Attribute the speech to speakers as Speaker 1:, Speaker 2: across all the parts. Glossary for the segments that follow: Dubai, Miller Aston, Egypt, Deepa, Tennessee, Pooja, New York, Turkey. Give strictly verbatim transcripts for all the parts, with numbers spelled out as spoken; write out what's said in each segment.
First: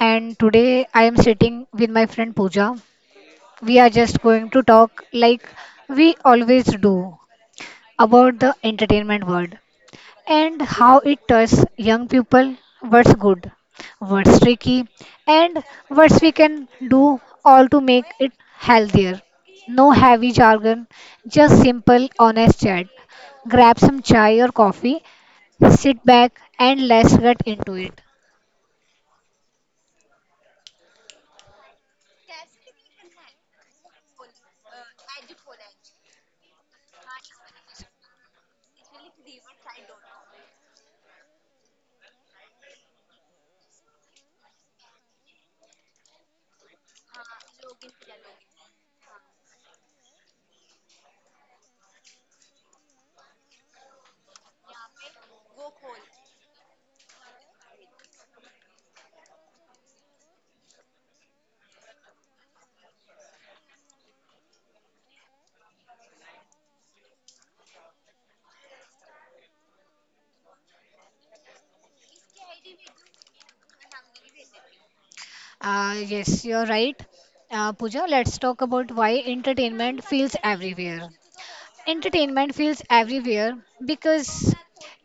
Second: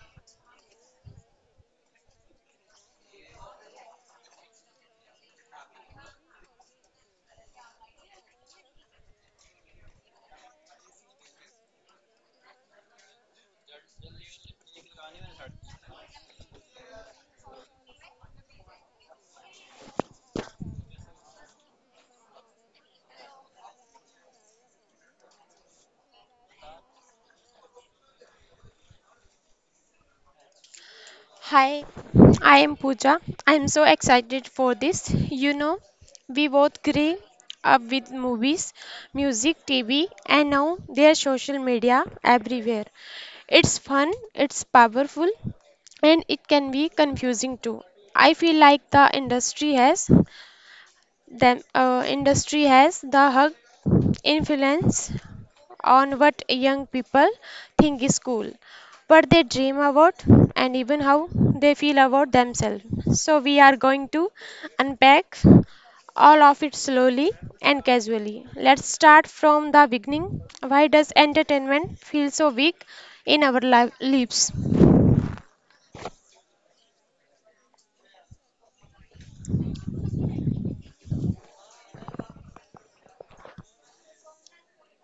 Speaker 1: and today I am sitting with my friend Pooja. We are just going to talk like we always do about the entertainment world and how it touches young people, what's good, what's tricky, and what we can do all to make it healthier. No heavy jargon, just simple, honest chat. Grab some chai or coffee, sit back, and let's get into it.
Speaker 2: Hi, I am Pooja. I am so excited for this. You know, we both grew up with movies, music, T V, and now there's social media everywhere. It's fun, it's powerful, and it can be confusing too. I feel like the industry has the uh, industry has the hug influence on what young people think is cool, what they dream about, and even how they feel about themselves. So, we are going to unpack all of it slowly and casually. Let's start from the beginning. Why does entertainment feel so big in our li- lives?
Speaker 1: Uh, yes, you're right. Uh, Pooja, let's talk about why entertainment feels everywhere. Entertainment feels everywhere because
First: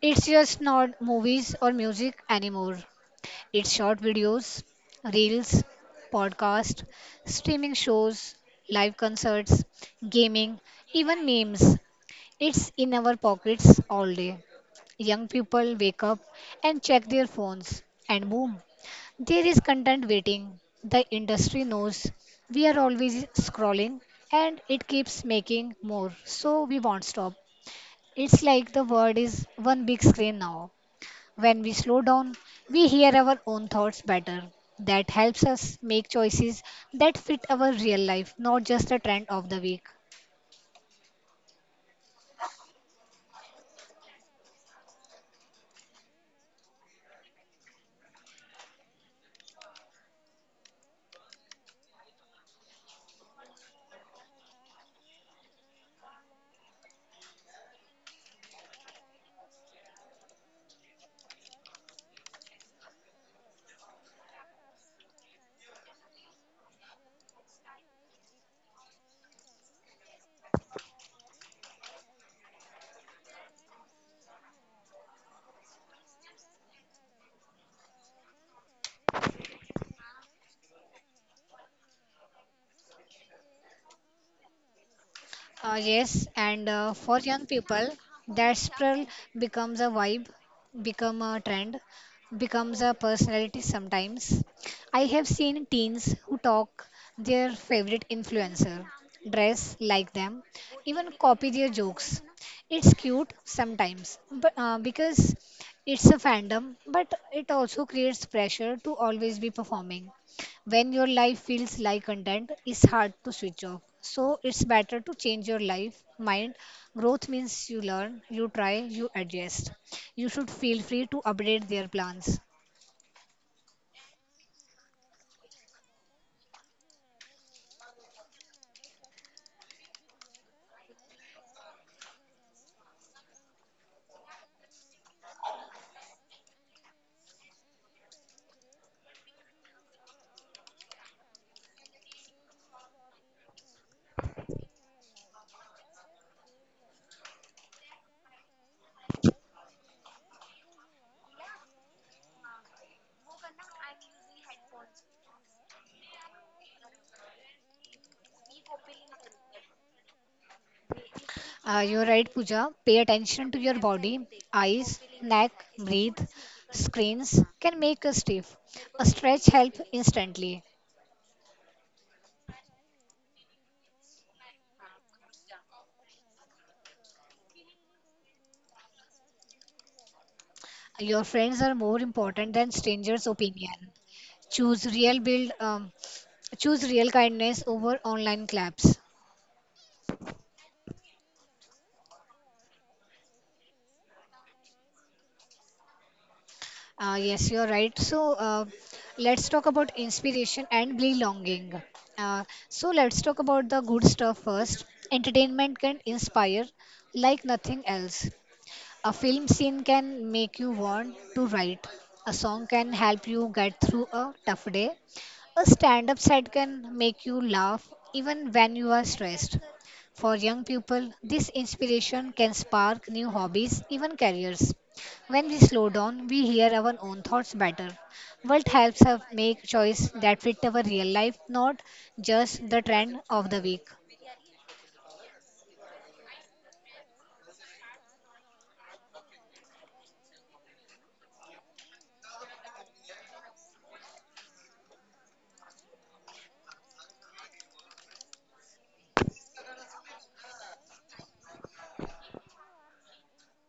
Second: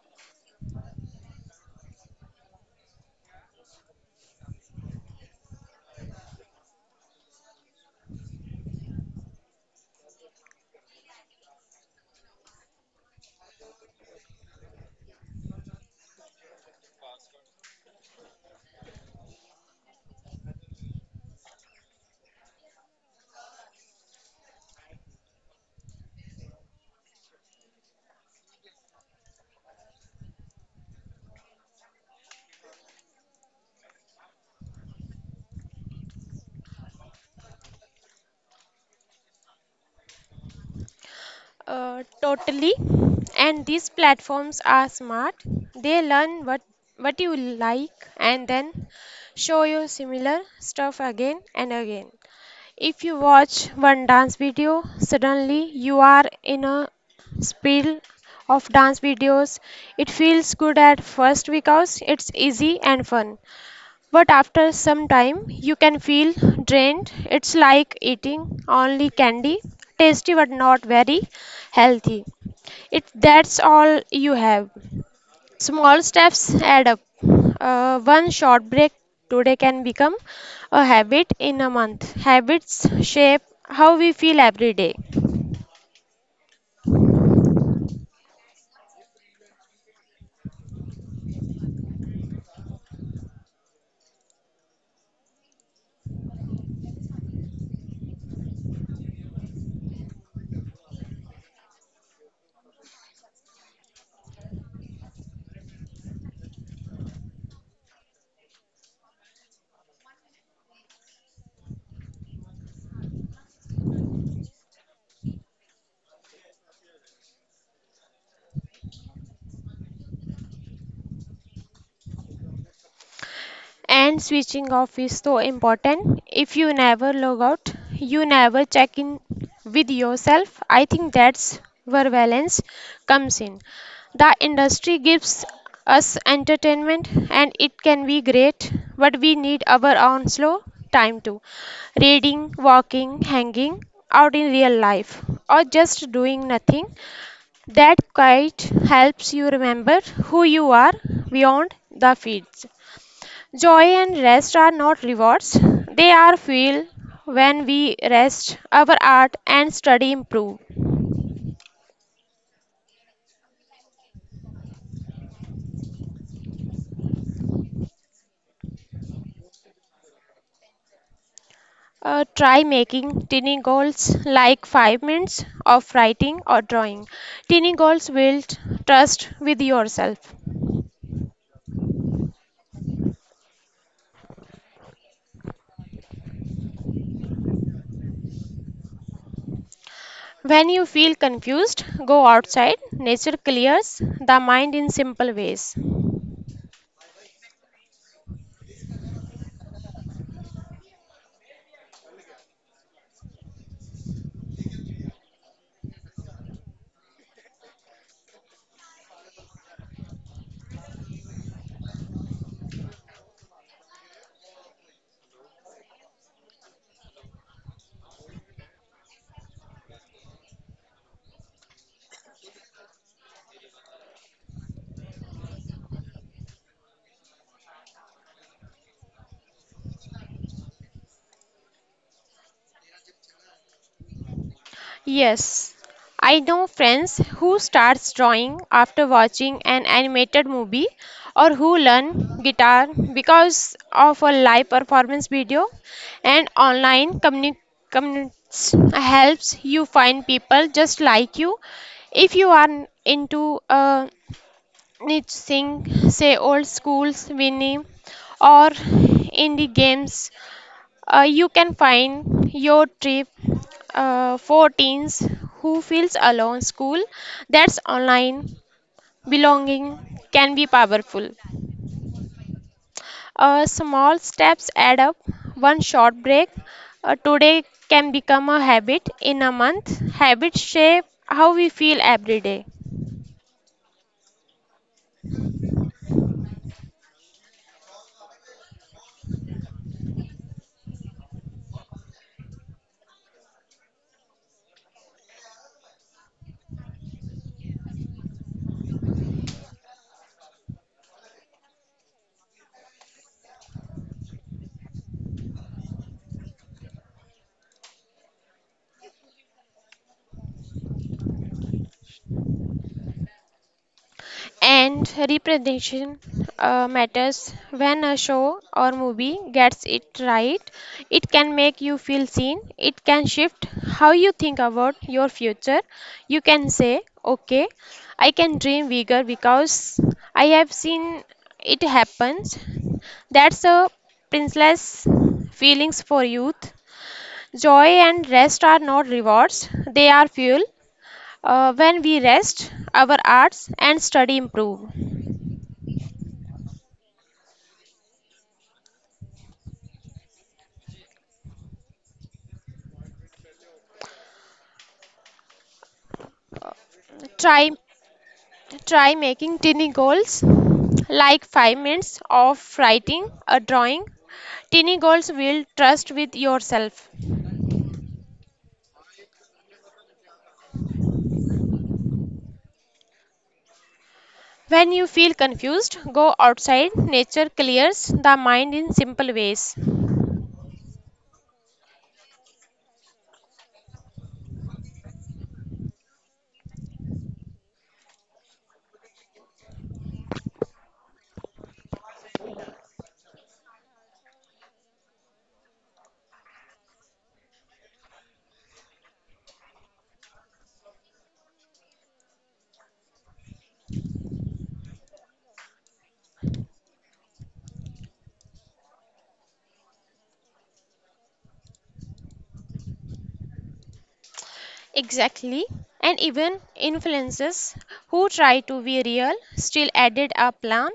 Speaker 1: it's just not movies or music anymore. It's short videos, reels, podcast, streaming shows, live concerts, gaming, even memes. It's in our pockets all day. Young people wake up and check their phones, and boom, there is content waiting. The industry knows we are always scrolling and it keeps making more, so we won't stop. It's like the world is one big screen now. When we slow down, we hear our own thoughts better. That helps us make choices that fit our real life, not just the trend of the week.
Speaker 2: Uh, totally. And these platforms are smart. They learn what what you like and then show you similar stuff again and again. If you watch one dance video, suddenly you are in a spill of dance videos. It feels good at first because it's easy and fun. But after some time, you can feel drained. It's like eating only candy, tasty but not very healthy. It that's all you have. Small steps add up. Uh, one short break today can become a habit in a month. Habits shape how we feel every day.
Speaker 1: Uh, yes, and uh, for young people, that spiral becomes a vibe, become a trend, becomes a personality sometimes. I have seen teens who talk their favorite influencer, dress like them, even copy their jokes. It's cute sometimes, but uh, because it's a fandom, but it also creates pressure to always be performing. When your life feels like content, it's hard to switch off, so it's better to change your life. Mind growth means you learn, you try, you adjust. You should feel free to update their plans.
Speaker 2: And switching off is so important. If you never log out, you never check in with yourself. I think that's where balance comes in. The industry gives us entertainment and it can be great, but we need our own slow time too. Reading, walking, hanging out in real life, or just doing nothing. That quite helps you remember who you are beyond the feeds. Joy and rest are not rewards, they are fuel. When we rest, our art and study improve.
Speaker 1: Uh, you're right, Puja. Pay attention to your body, eyes, neck, breathe. Screens can make us stiff, a stretch helps instantly.
Speaker 2: Uh, try making tiny goals like five minutes of writing or drawing. Tiny goals build trust with yourself.
Speaker 1: Your friends are more important than strangers opinion. choose real build um, Choose real kindness over online claps.
Speaker 2: When you feel confused, go outside. Nature clears the mind in simple ways.
Speaker 1: Uh, yes, you're right. So uh, let's talk about inspiration and belonging. Uh, so let's talk about the good stuff first. Entertainment can inspire like nothing else. A film scene can make you want to write. A song can help you get through a tough day. A stand up set can make you laugh even when you are stressed. For young people, this inspiration can spark new hobbies, even careers. When we slow down, we hear our own thoughts better. What helps us make choice that fit our real life, not just the trend of the week.
Speaker 2: Yes, I know friends who starts drawing after watching an animated movie or who learn guitar because of a live performance video and online communi- communities helps you find people just like you if you are into a Nit Singh, say old schools Winnie, or indie games. Uh, you can find your trip uh, for teens who feels alone. School that's online belonging can be powerful. Uh, small steps add up. One short break uh, today can become a habit in a month. Habits shape how we feel every day. And representation uh, matters. When a show or movie gets it right, it can make you feel seen, it can shift how you think about your future. You can say, okay, I can dream bigger because I have seen it happens. That's a priceless feelings for youth. Joy and rest are not rewards, they are fuel. Uh, when we rest, our arts and study improve. Try try making tiny goals like five minutes of writing a drawing. Tiny goals will trust with yourself. When you feel confused, go outside. Nature clears the mind in simple ways. Exactly. And even influencers who try to be real still added a plan.